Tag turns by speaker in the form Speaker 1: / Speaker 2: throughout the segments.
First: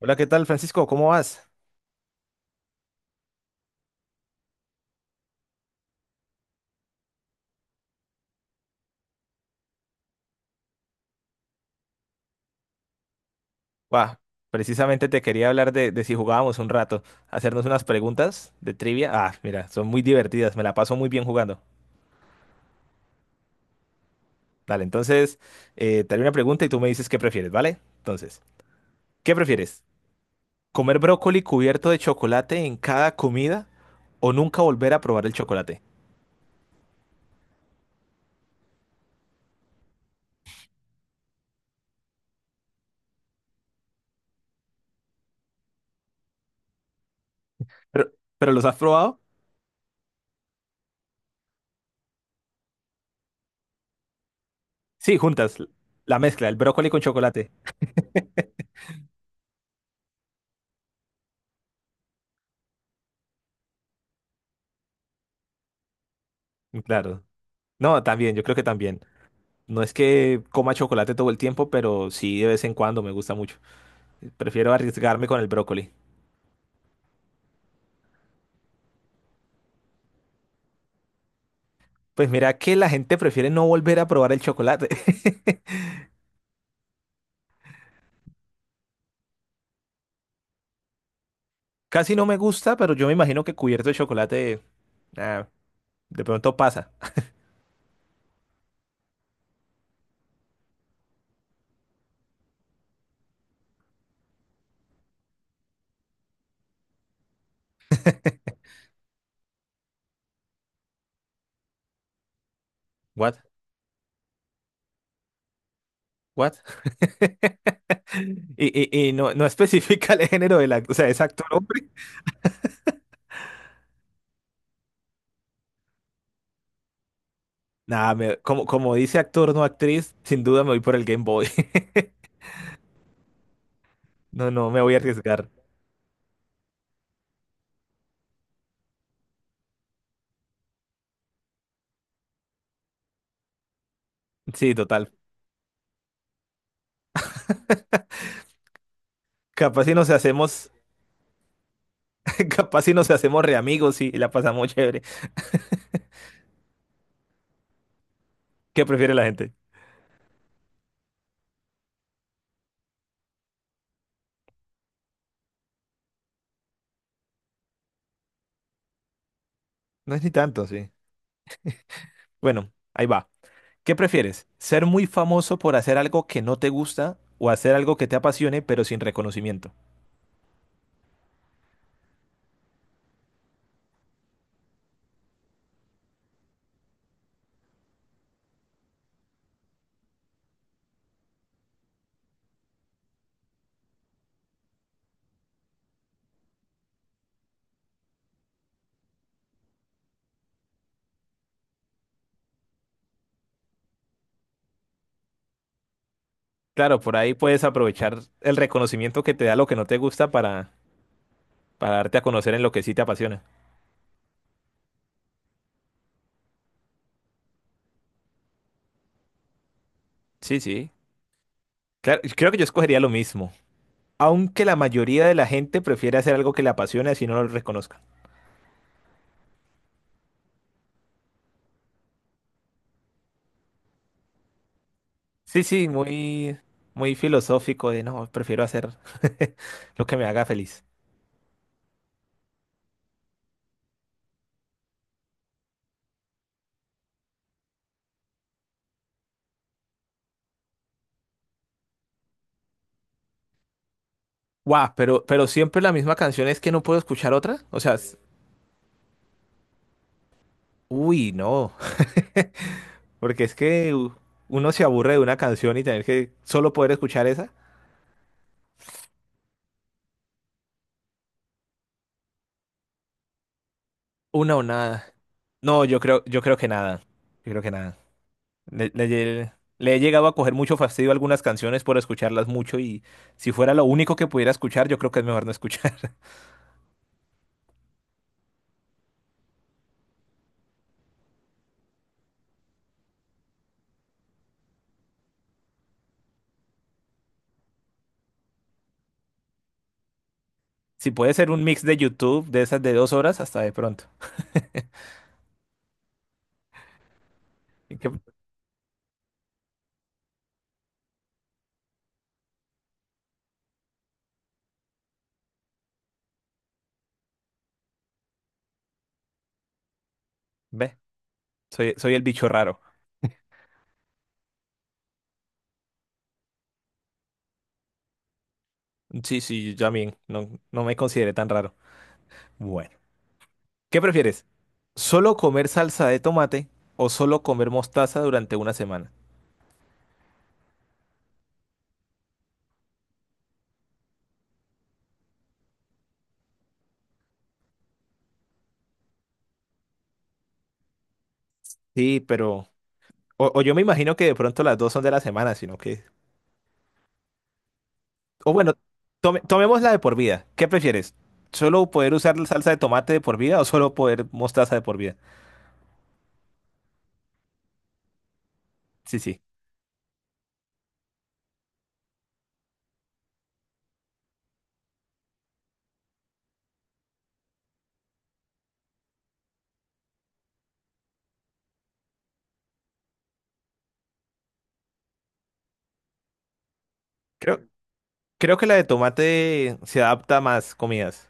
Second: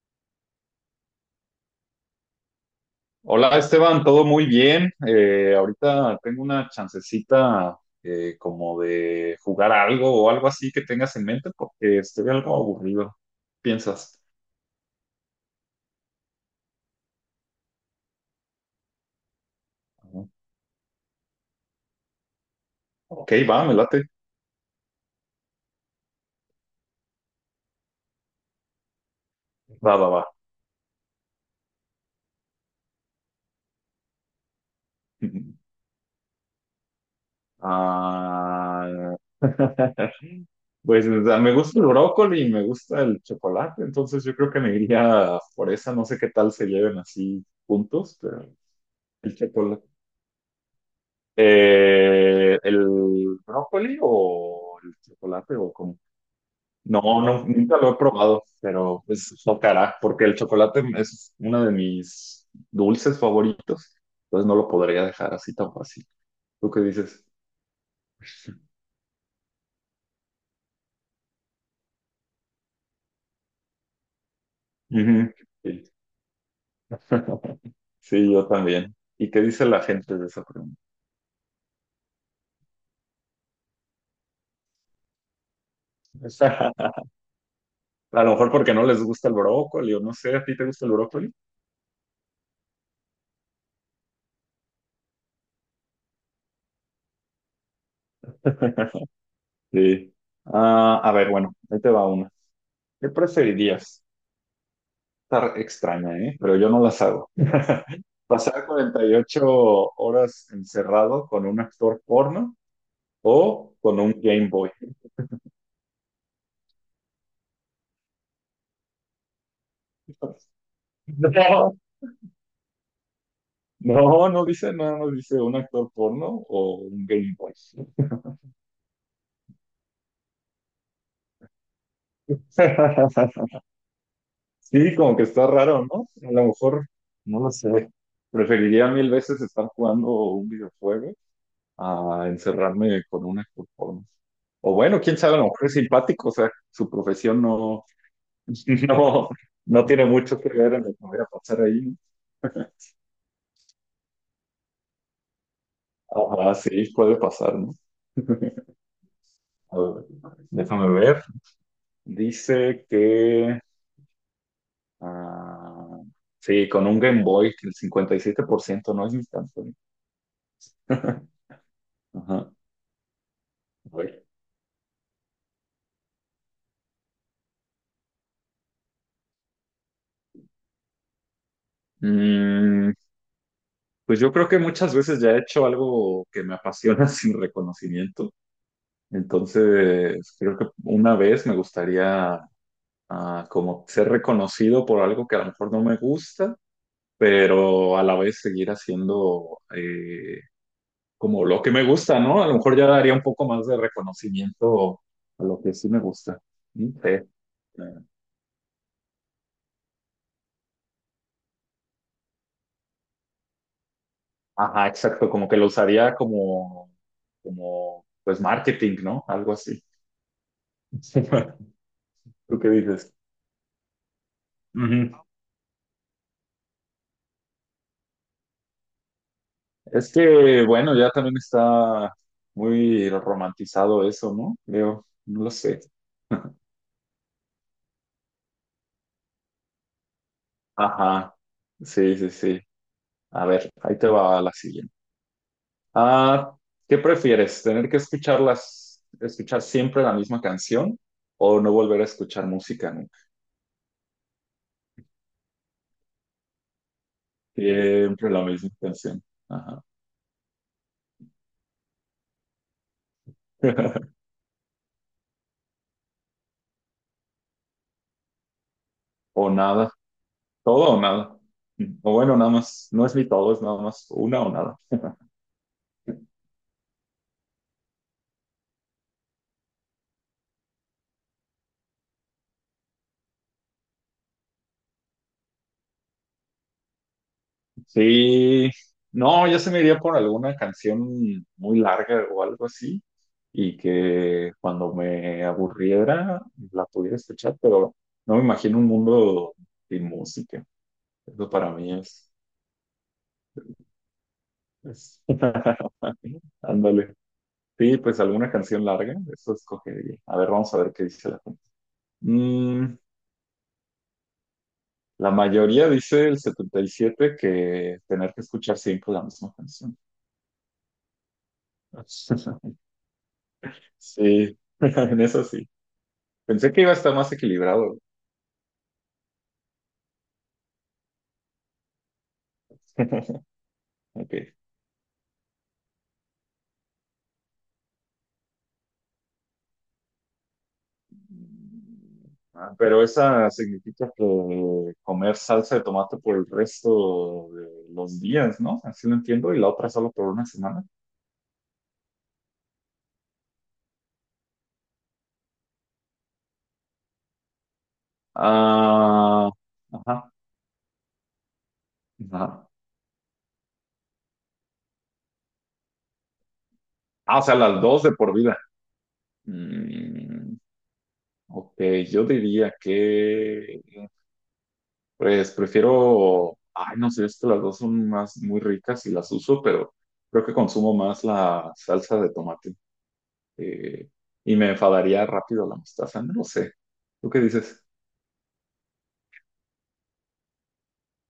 Speaker 1: Hola, ¿qué tal, Francisco? ¿Cómo vas?
Speaker 2: Hola, Esteban, todo muy bien. Ahorita tengo una chancecita como de jugar algo o algo así que tengas en mente porque estoy algo aburrido. ¿Piensas?
Speaker 1: Bah, precisamente te quería hablar de si jugábamos un rato, hacernos unas preguntas de trivia. Ah, mira, son muy
Speaker 2: Ujú.
Speaker 1: divertidas, me la paso muy bien jugando.
Speaker 2: Ok, va, me late.
Speaker 1: Dale, entonces, te haré una pregunta y tú me dices qué prefieres, ¿vale? Entonces, ¿qué prefieres?
Speaker 2: Va, va, va.
Speaker 1: ¿Comer brócoli cubierto de chocolate en cada comida o nunca volver a probar el chocolate?
Speaker 2: Ah, pues, o sea, me gusta el brócoli y me gusta el chocolate, entonces yo creo que me iría por esa. No sé qué tal se lleven así
Speaker 1: ¿Pero,
Speaker 2: juntos, pero
Speaker 1: pero los has probado?
Speaker 2: el chocolate. ¿El brócoli o el
Speaker 1: Sí, juntas,
Speaker 2: chocolate o cómo?
Speaker 1: la mezcla, el brócoli con
Speaker 2: No, no,
Speaker 1: chocolate.
Speaker 2: nunca lo he probado, pero pues tocará, porque el chocolate es uno de mis dulces favoritos, entonces no lo podría dejar así tan fácil. ¿Tú qué dices?
Speaker 1: Claro. No, también, yo creo que también. No es que coma chocolate todo el tiempo, pero sí de vez en cuando me gusta mucho. Prefiero arriesgarme
Speaker 2: Ujú,
Speaker 1: con el
Speaker 2: sí.
Speaker 1: brócoli.
Speaker 2: Sí, yo también. ¿Y qué dice la gente de esa pregunta?
Speaker 1: Pues mira que la gente prefiere no volver a probar el chocolate.
Speaker 2: A lo mejor porque no les gusta el brócoli o no sé, ¿a ti te gusta el brócoli?
Speaker 1: Casi no me gusta, pero yo me imagino que cubierto de chocolate, ah, de pronto pasa.
Speaker 2: Sí. Ah, a ver, bueno, ahí te va una. ¿Qué preferirías? Estar extraña, ¿eh? Pero yo no las hago. Pasar 48 horas encerrado con un actor porno
Speaker 1: What?
Speaker 2: o con un Game Boy.
Speaker 1: What? Y, y no, no especifica el género del actor, o sea, es actor
Speaker 2: No,
Speaker 1: hombre.
Speaker 2: no, no dice nada, no dice un actor porno o un Game Boy.
Speaker 1: Nada, como, como dice actor, no actriz, sin duda me voy por el Game Boy. No, no, me voy
Speaker 2: Sí,
Speaker 1: a
Speaker 2: como que está
Speaker 1: arriesgar.
Speaker 2: raro, ¿no? A lo mejor, no lo sé. Preferiría mil veces estar jugando un videojuego a encerrarme con un actor porno. O
Speaker 1: Sí,
Speaker 2: bueno,
Speaker 1: total.
Speaker 2: quién sabe, a lo mejor es simpático, o sea, su profesión no. No,
Speaker 1: Capaz
Speaker 2: no
Speaker 1: si
Speaker 2: tiene
Speaker 1: nos
Speaker 2: mucho que
Speaker 1: hacemos
Speaker 2: ver en lo que voy a pasar ahí.
Speaker 1: Capaz si nos hacemos re amigos y la pasamos chévere.
Speaker 2: Ah, sí, puede pasar, ¿no?
Speaker 1: ¿Qué prefiere la gente?
Speaker 2: A ver, déjame ver. Dice que, ah, sí, con un Game Boy, que el 57% no es instantáneo.
Speaker 1: No es ni tanto, sí.
Speaker 2: Ajá.
Speaker 1: Bueno, ahí va. ¿Qué
Speaker 2: A ver.
Speaker 1: prefieres? ¿Ser muy famoso por hacer algo que no te gusta o hacer algo que te apasione pero sin reconocimiento?
Speaker 2: Mm, pues yo creo que muchas veces ya he hecho algo que me apasiona sin reconocimiento. Entonces, creo que una vez me gustaría como ser reconocido por algo que a lo mejor no me gusta, pero a la vez seguir haciendo como lo que me gusta, ¿no? A lo mejor ya daría un poco más de reconocimiento a lo que sí me gusta. Sí.
Speaker 1: Claro, por ahí puedes aprovechar el reconocimiento que te da lo que no te gusta para darte a conocer en lo que sí te apasiona.
Speaker 2: Ajá, exacto, como que lo usaría como, pues, marketing, ¿no? Algo así.
Speaker 1: Sí, sí. Claro, creo que
Speaker 2: ¿Tú
Speaker 1: yo
Speaker 2: qué
Speaker 1: escogería lo
Speaker 2: dices?
Speaker 1: mismo. Aunque la
Speaker 2: Ujú.
Speaker 1: mayoría de la gente prefiere hacer algo que le apasione así no lo reconozca.
Speaker 2: Es que, bueno, ya también está muy romantizado eso, ¿no? Creo, no lo
Speaker 1: Sí,
Speaker 2: sé.
Speaker 1: sí, muy, muy filosófico de no, prefiero hacer lo que me haga feliz.
Speaker 2: Ajá, sí, sí, sí. A ver, ahí te va la siguiente. Ah, ¿qué prefieres? ¿Tener que escuchar siempre la misma canción o no volver a escuchar música nunca?
Speaker 1: Guau, pero siempre la misma canción es que no puedo escuchar otra. O sea,
Speaker 2: Siempre la misma canción. Ajá.
Speaker 1: uy, no. Porque es que uno se aburre de una canción y tener que solo poder escuchar esa.
Speaker 2: O nada. Todo o nada. O bueno, nada más. No es ni todo, es nada más una o
Speaker 1: Una o
Speaker 2: nada.
Speaker 1: nada. No, yo creo que nada. Yo creo que nada. Le, le lle- le he llegado a coger mucho fastidio a algunas canciones por escucharlas mucho y si fuera lo único que pudiera escuchar, yo creo que es mejor no escuchar.
Speaker 2: Sí. No, yo se me iría por alguna canción muy larga o algo así. Y que cuando me aburriera la pudiera escuchar, pero no me imagino un mundo sin música.
Speaker 1: Si puede ser
Speaker 2: Eso
Speaker 1: un
Speaker 2: para
Speaker 1: mix
Speaker 2: mí
Speaker 1: de YouTube de esas de 2 horas, hasta de pronto.
Speaker 2: es- ándale.
Speaker 1: Y
Speaker 2: Sí,
Speaker 1: que-
Speaker 2: pues alguna canción larga, eso escogería. A ver, vamos a ver qué dice la gente. Mm, la mayoría dice el 77, que tener que escuchar siempre la misma canción.
Speaker 1: ve, soy el bicho raro.
Speaker 2: Sí, en eso sí. Pensé que iba a estar más equilibrado.
Speaker 1: Sí, sí, yo también. No, no me consideré tan raro. Bueno, ¿qué
Speaker 2: Ok.
Speaker 1: prefieres? ¿Solo comer salsa de tomate o solo comer mostaza durante una semana?
Speaker 2: Ah, pero esa significa que comer salsa de tomate por el resto de los días, ¿no? Así lo entiendo. Y la otra solo por una semana.
Speaker 1: Sí, pero... O yo me imagino que de pronto las dos son de la semana, sino que... O bueno, tome,
Speaker 2: Ah,
Speaker 1: tomémosla de por
Speaker 2: ajá,
Speaker 1: vida. ¿Qué prefieres? ¿Solo poder usar la
Speaker 2: ajá.
Speaker 1: salsa de tomate de por vida o solo poder mostaza de por vida?
Speaker 2: Ah, o sea, las dos de por vida.
Speaker 1: Sí, sí.
Speaker 2: Mm, ok, yo diría que, pues, prefiero, ay, no sé, es que las dos son más muy ricas y las uso, pero creo que consumo más la salsa de tomate, eh, y me enfadaría rápido la mostaza, no lo sé. ¿Tú qué
Speaker 1: Creo,
Speaker 2: dices?
Speaker 1: creo que la de tomate se adapta a más comidas.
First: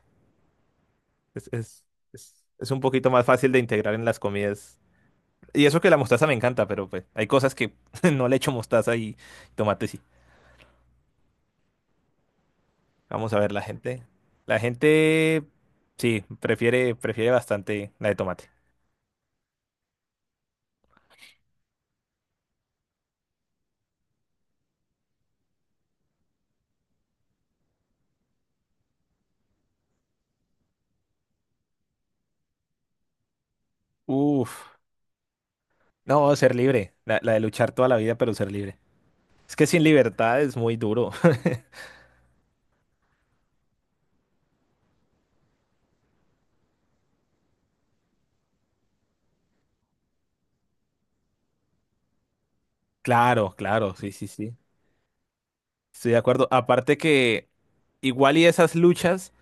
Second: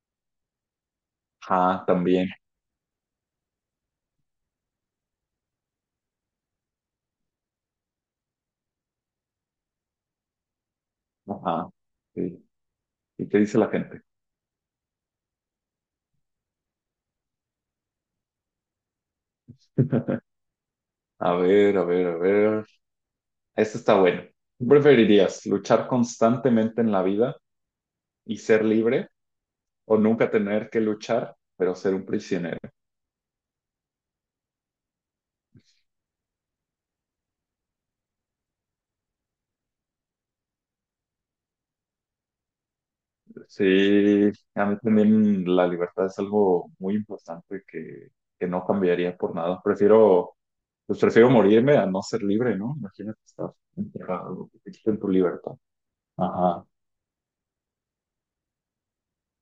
Speaker 1: Es, es,
Speaker 2: Ah, también.
Speaker 1: es un poquito más fácil de integrar en las comidas. Y eso que la mostaza me encanta, pero pues hay cosas que no le echo mostaza y tomate sí.
Speaker 2: Ajá. Sí. ¿Y
Speaker 1: Vamos a
Speaker 2: qué
Speaker 1: ver,
Speaker 2: dice
Speaker 1: la
Speaker 2: la
Speaker 1: gente.
Speaker 2: gente?
Speaker 1: La gente sí, prefiere bastante la de tomate.
Speaker 2: A ver, a ver, a ver. Esto está bueno. ¿Qué ¿Preferirías luchar constantemente en la vida y ser libre, o nunca tener que luchar, pero ser un prisionero?
Speaker 1: Uf, no, ser libre. La de luchar toda la vida, pero ser libre. Es que sin libertad es muy duro.
Speaker 2: Sí, a mí también la libertad es algo muy importante que no cambiaría por nada. Prefiero, pues prefiero morirme a no ser libre, ¿no? Imagínate estar
Speaker 1: Claro, claro, sí, sí,
Speaker 2: encerrado,
Speaker 1: sí.
Speaker 2: que te quiten tu libertad.
Speaker 1: Estoy de acuerdo.
Speaker 2: Ajá.
Speaker 1: Aparte que igual y esas luchas.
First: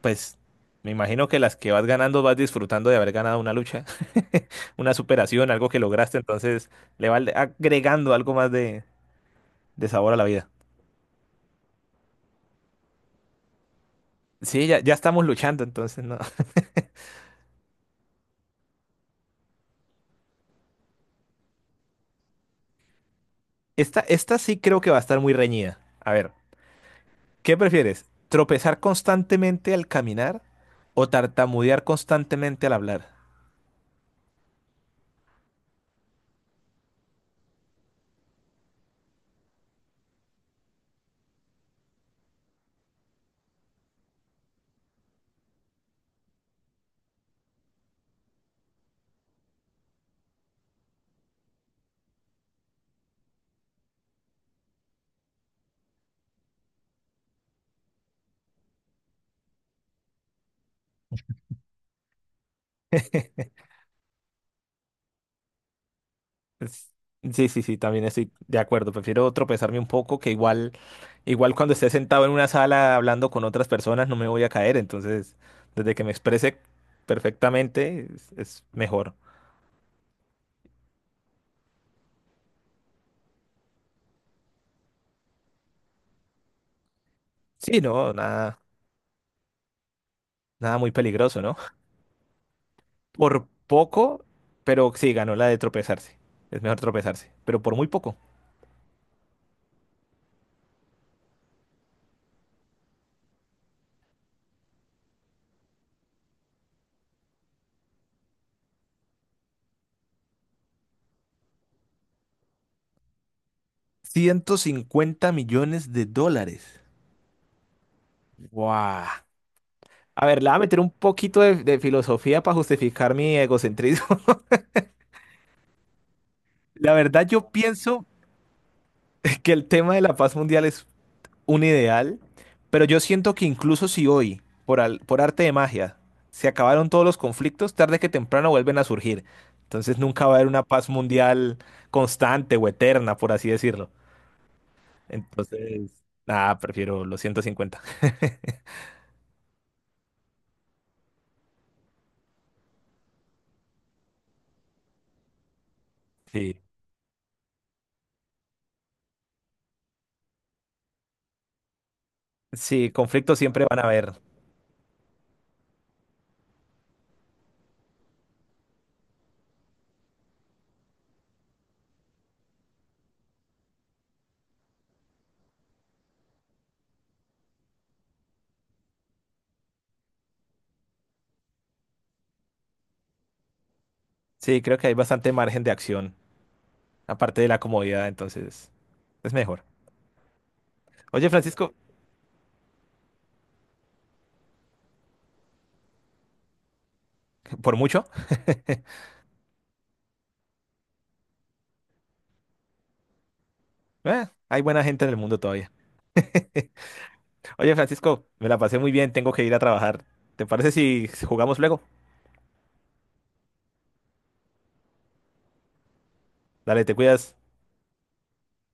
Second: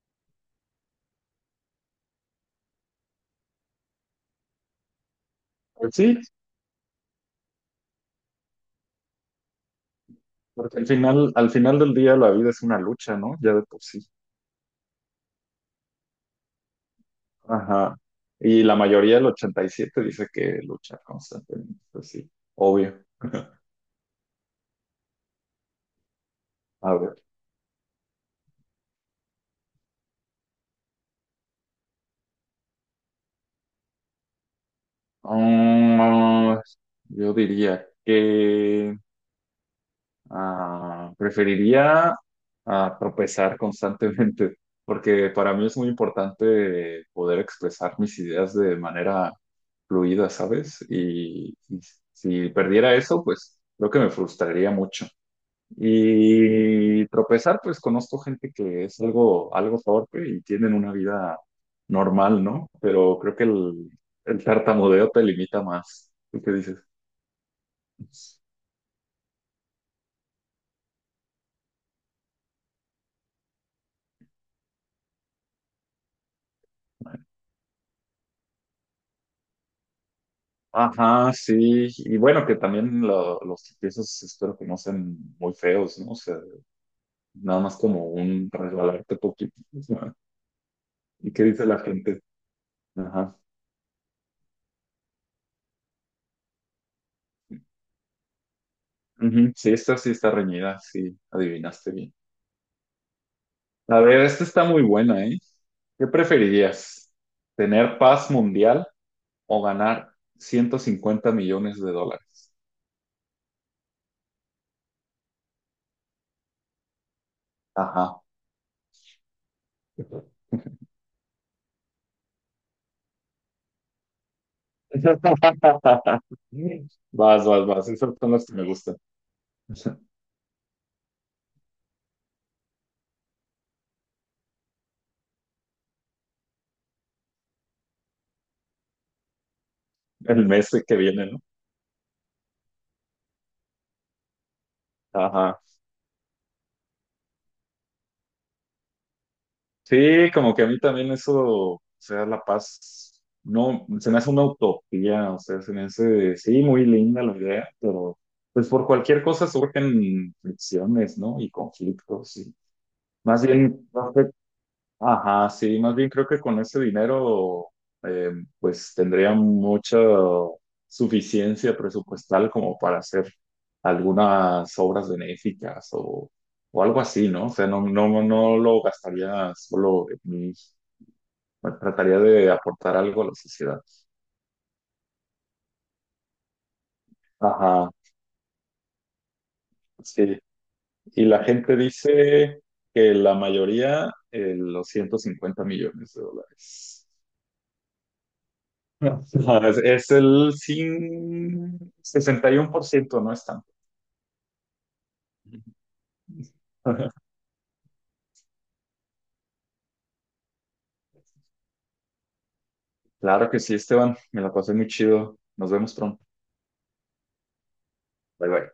Speaker 1: Pues me imagino que las que vas ganando vas disfrutando de haber ganado una lucha, una superación, algo que
Speaker 2: Pues sí,
Speaker 1: lograste, entonces le va agregando algo más de sabor a la vida.
Speaker 2: porque al final del día la vida es una lucha, ¿no? Ya de por sí.
Speaker 1: Sí, ya estamos luchando, entonces no.
Speaker 2: Ajá. Y la mayoría, del 87, dice que lucha constantemente, pues sí, obvio.
Speaker 1: Esta sí creo que va a estar muy reñida. A ver,
Speaker 2: A ver.
Speaker 1: ¿qué prefieres? ¿Tropezar constantemente al caminar o tartamudear constantemente al hablar?
Speaker 2: Mm, yo diría que preferiría tropezar constantemente, porque para mí es muy importante poder expresar mis ideas de manera fluida, ¿sabes? Y si perdiera eso, pues creo que me frustraría mucho. Y tropezar, pues conozco gente que es algo, algo torpe y tienen una vida normal, ¿no? Pero creo que el tartamudeo te limita más. ¿Tú qué dices?
Speaker 1: Es- Sí, sí, sí, también estoy de acuerdo. Prefiero tropezarme un poco, que igual, igual cuando esté sentado en una sala hablando con otras personas no me voy a caer. Entonces, desde que me exprese perfectamente es mejor.
Speaker 2: Ajá, sí. Y bueno, que también los tropiezos espero que no sean muy feos, ¿no? O sea, nada más
Speaker 1: Sí,
Speaker 2: como
Speaker 1: no,
Speaker 2: un
Speaker 1: nada,
Speaker 2: resbalarte poquito, ¿no?
Speaker 1: nada muy
Speaker 2: ¿Y
Speaker 1: peligroso,
Speaker 2: qué
Speaker 1: ¿no?
Speaker 2: dice la gente? Ajá.
Speaker 1: Por poco, pero sí, ganó la de tropezarse. Es mejor tropezarse, pero por muy poco.
Speaker 2: Ujú. Sí, esta sí está reñida, sí, adivinaste bien. A ver, esta está muy buena, ¿eh? ¿Qué preferirías? ¿Tener paz mundial o ganar $150 millones?
Speaker 1: $150 millones.
Speaker 2: Ajá.
Speaker 1: ¡Guau! A ver, le voy a meter un poquito de filosofía para justificar mi egocentrismo. La verdad,
Speaker 2: Vas,
Speaker 1: yo
Speaker 2: vas, vas.
Speaker 1: pienso
Speaker 2: Esas son las que me gustan.
Speaker 1: que el tema de la paz mundial es un ideal, pero yo siento que incluso si hoy, por, por arte de magia, se acabaron todos los conflictos, tarde que temprano vuelven a surgir. Entonces nunca va a haber
Speaker 2: El
Speaker 1: una
Speaker 2: mes
Speaker 1: paz
Speaker 2: que viene, ¿no?
Speaker 1: mundial constante o eterna, por así decirlo.
Speaker 2: Ajá.
Speaker 1: Entonces, nada, prefiero los 150.
Speaker 2: Sí, como que a mí también eso, o sea, la paz, no, se me hace una utopía, o sea, se me hace,
Speaker 1: Sí.
Speaker 2: sí, muy linda la idea, pero pues por cualquier cosa surgen fricciones, ¿no? Y conflictos.
Speaker 1: Sí, conflictos
Speaker 2: Más
Speaker 1: siempre van a
Speaker 2: bien, no
Speaker 1: haber.
Speaker 2: sé, ajá, sí, más bien creo que con ese dinero, eh, pues tendría mucha suficiencia presupuestal como para hacer algunas obras benéficas o, algo así, ¿no? O sea, no, no, no lo gastaría solo en mí, bueno, trataría de aportar algo a la sociedad.
Speaker 1: Sí, creo que hay bastante margen de acción, aparte de la
Speaker 2: Ajá,
Speaker 1: comodidad, entonces es mejor.
Speaker 2: sí. Y
Speaker 1: Oye,
Speaker 2: la
Speaker 1: Francisco,
Speaker 2: gente dice que la mayoría, los $150 millones.
Speaker 1: ¿por mucho?
Speaker 2: No, es el 61%, no es tanto.
Speaker 1: Hay buena gente en el mundo todavía. Oye, Francisco, me la pasé muy bien, tengo que ir a trabajar. ¿Te parece si jugamos luego?
Speaker 2: Claro que sí, Esteban. Me la pasé muy chido. Nos vemos pronto.
Speaker 1: Dale, te cuidas.
Speaker 2: Bye bye.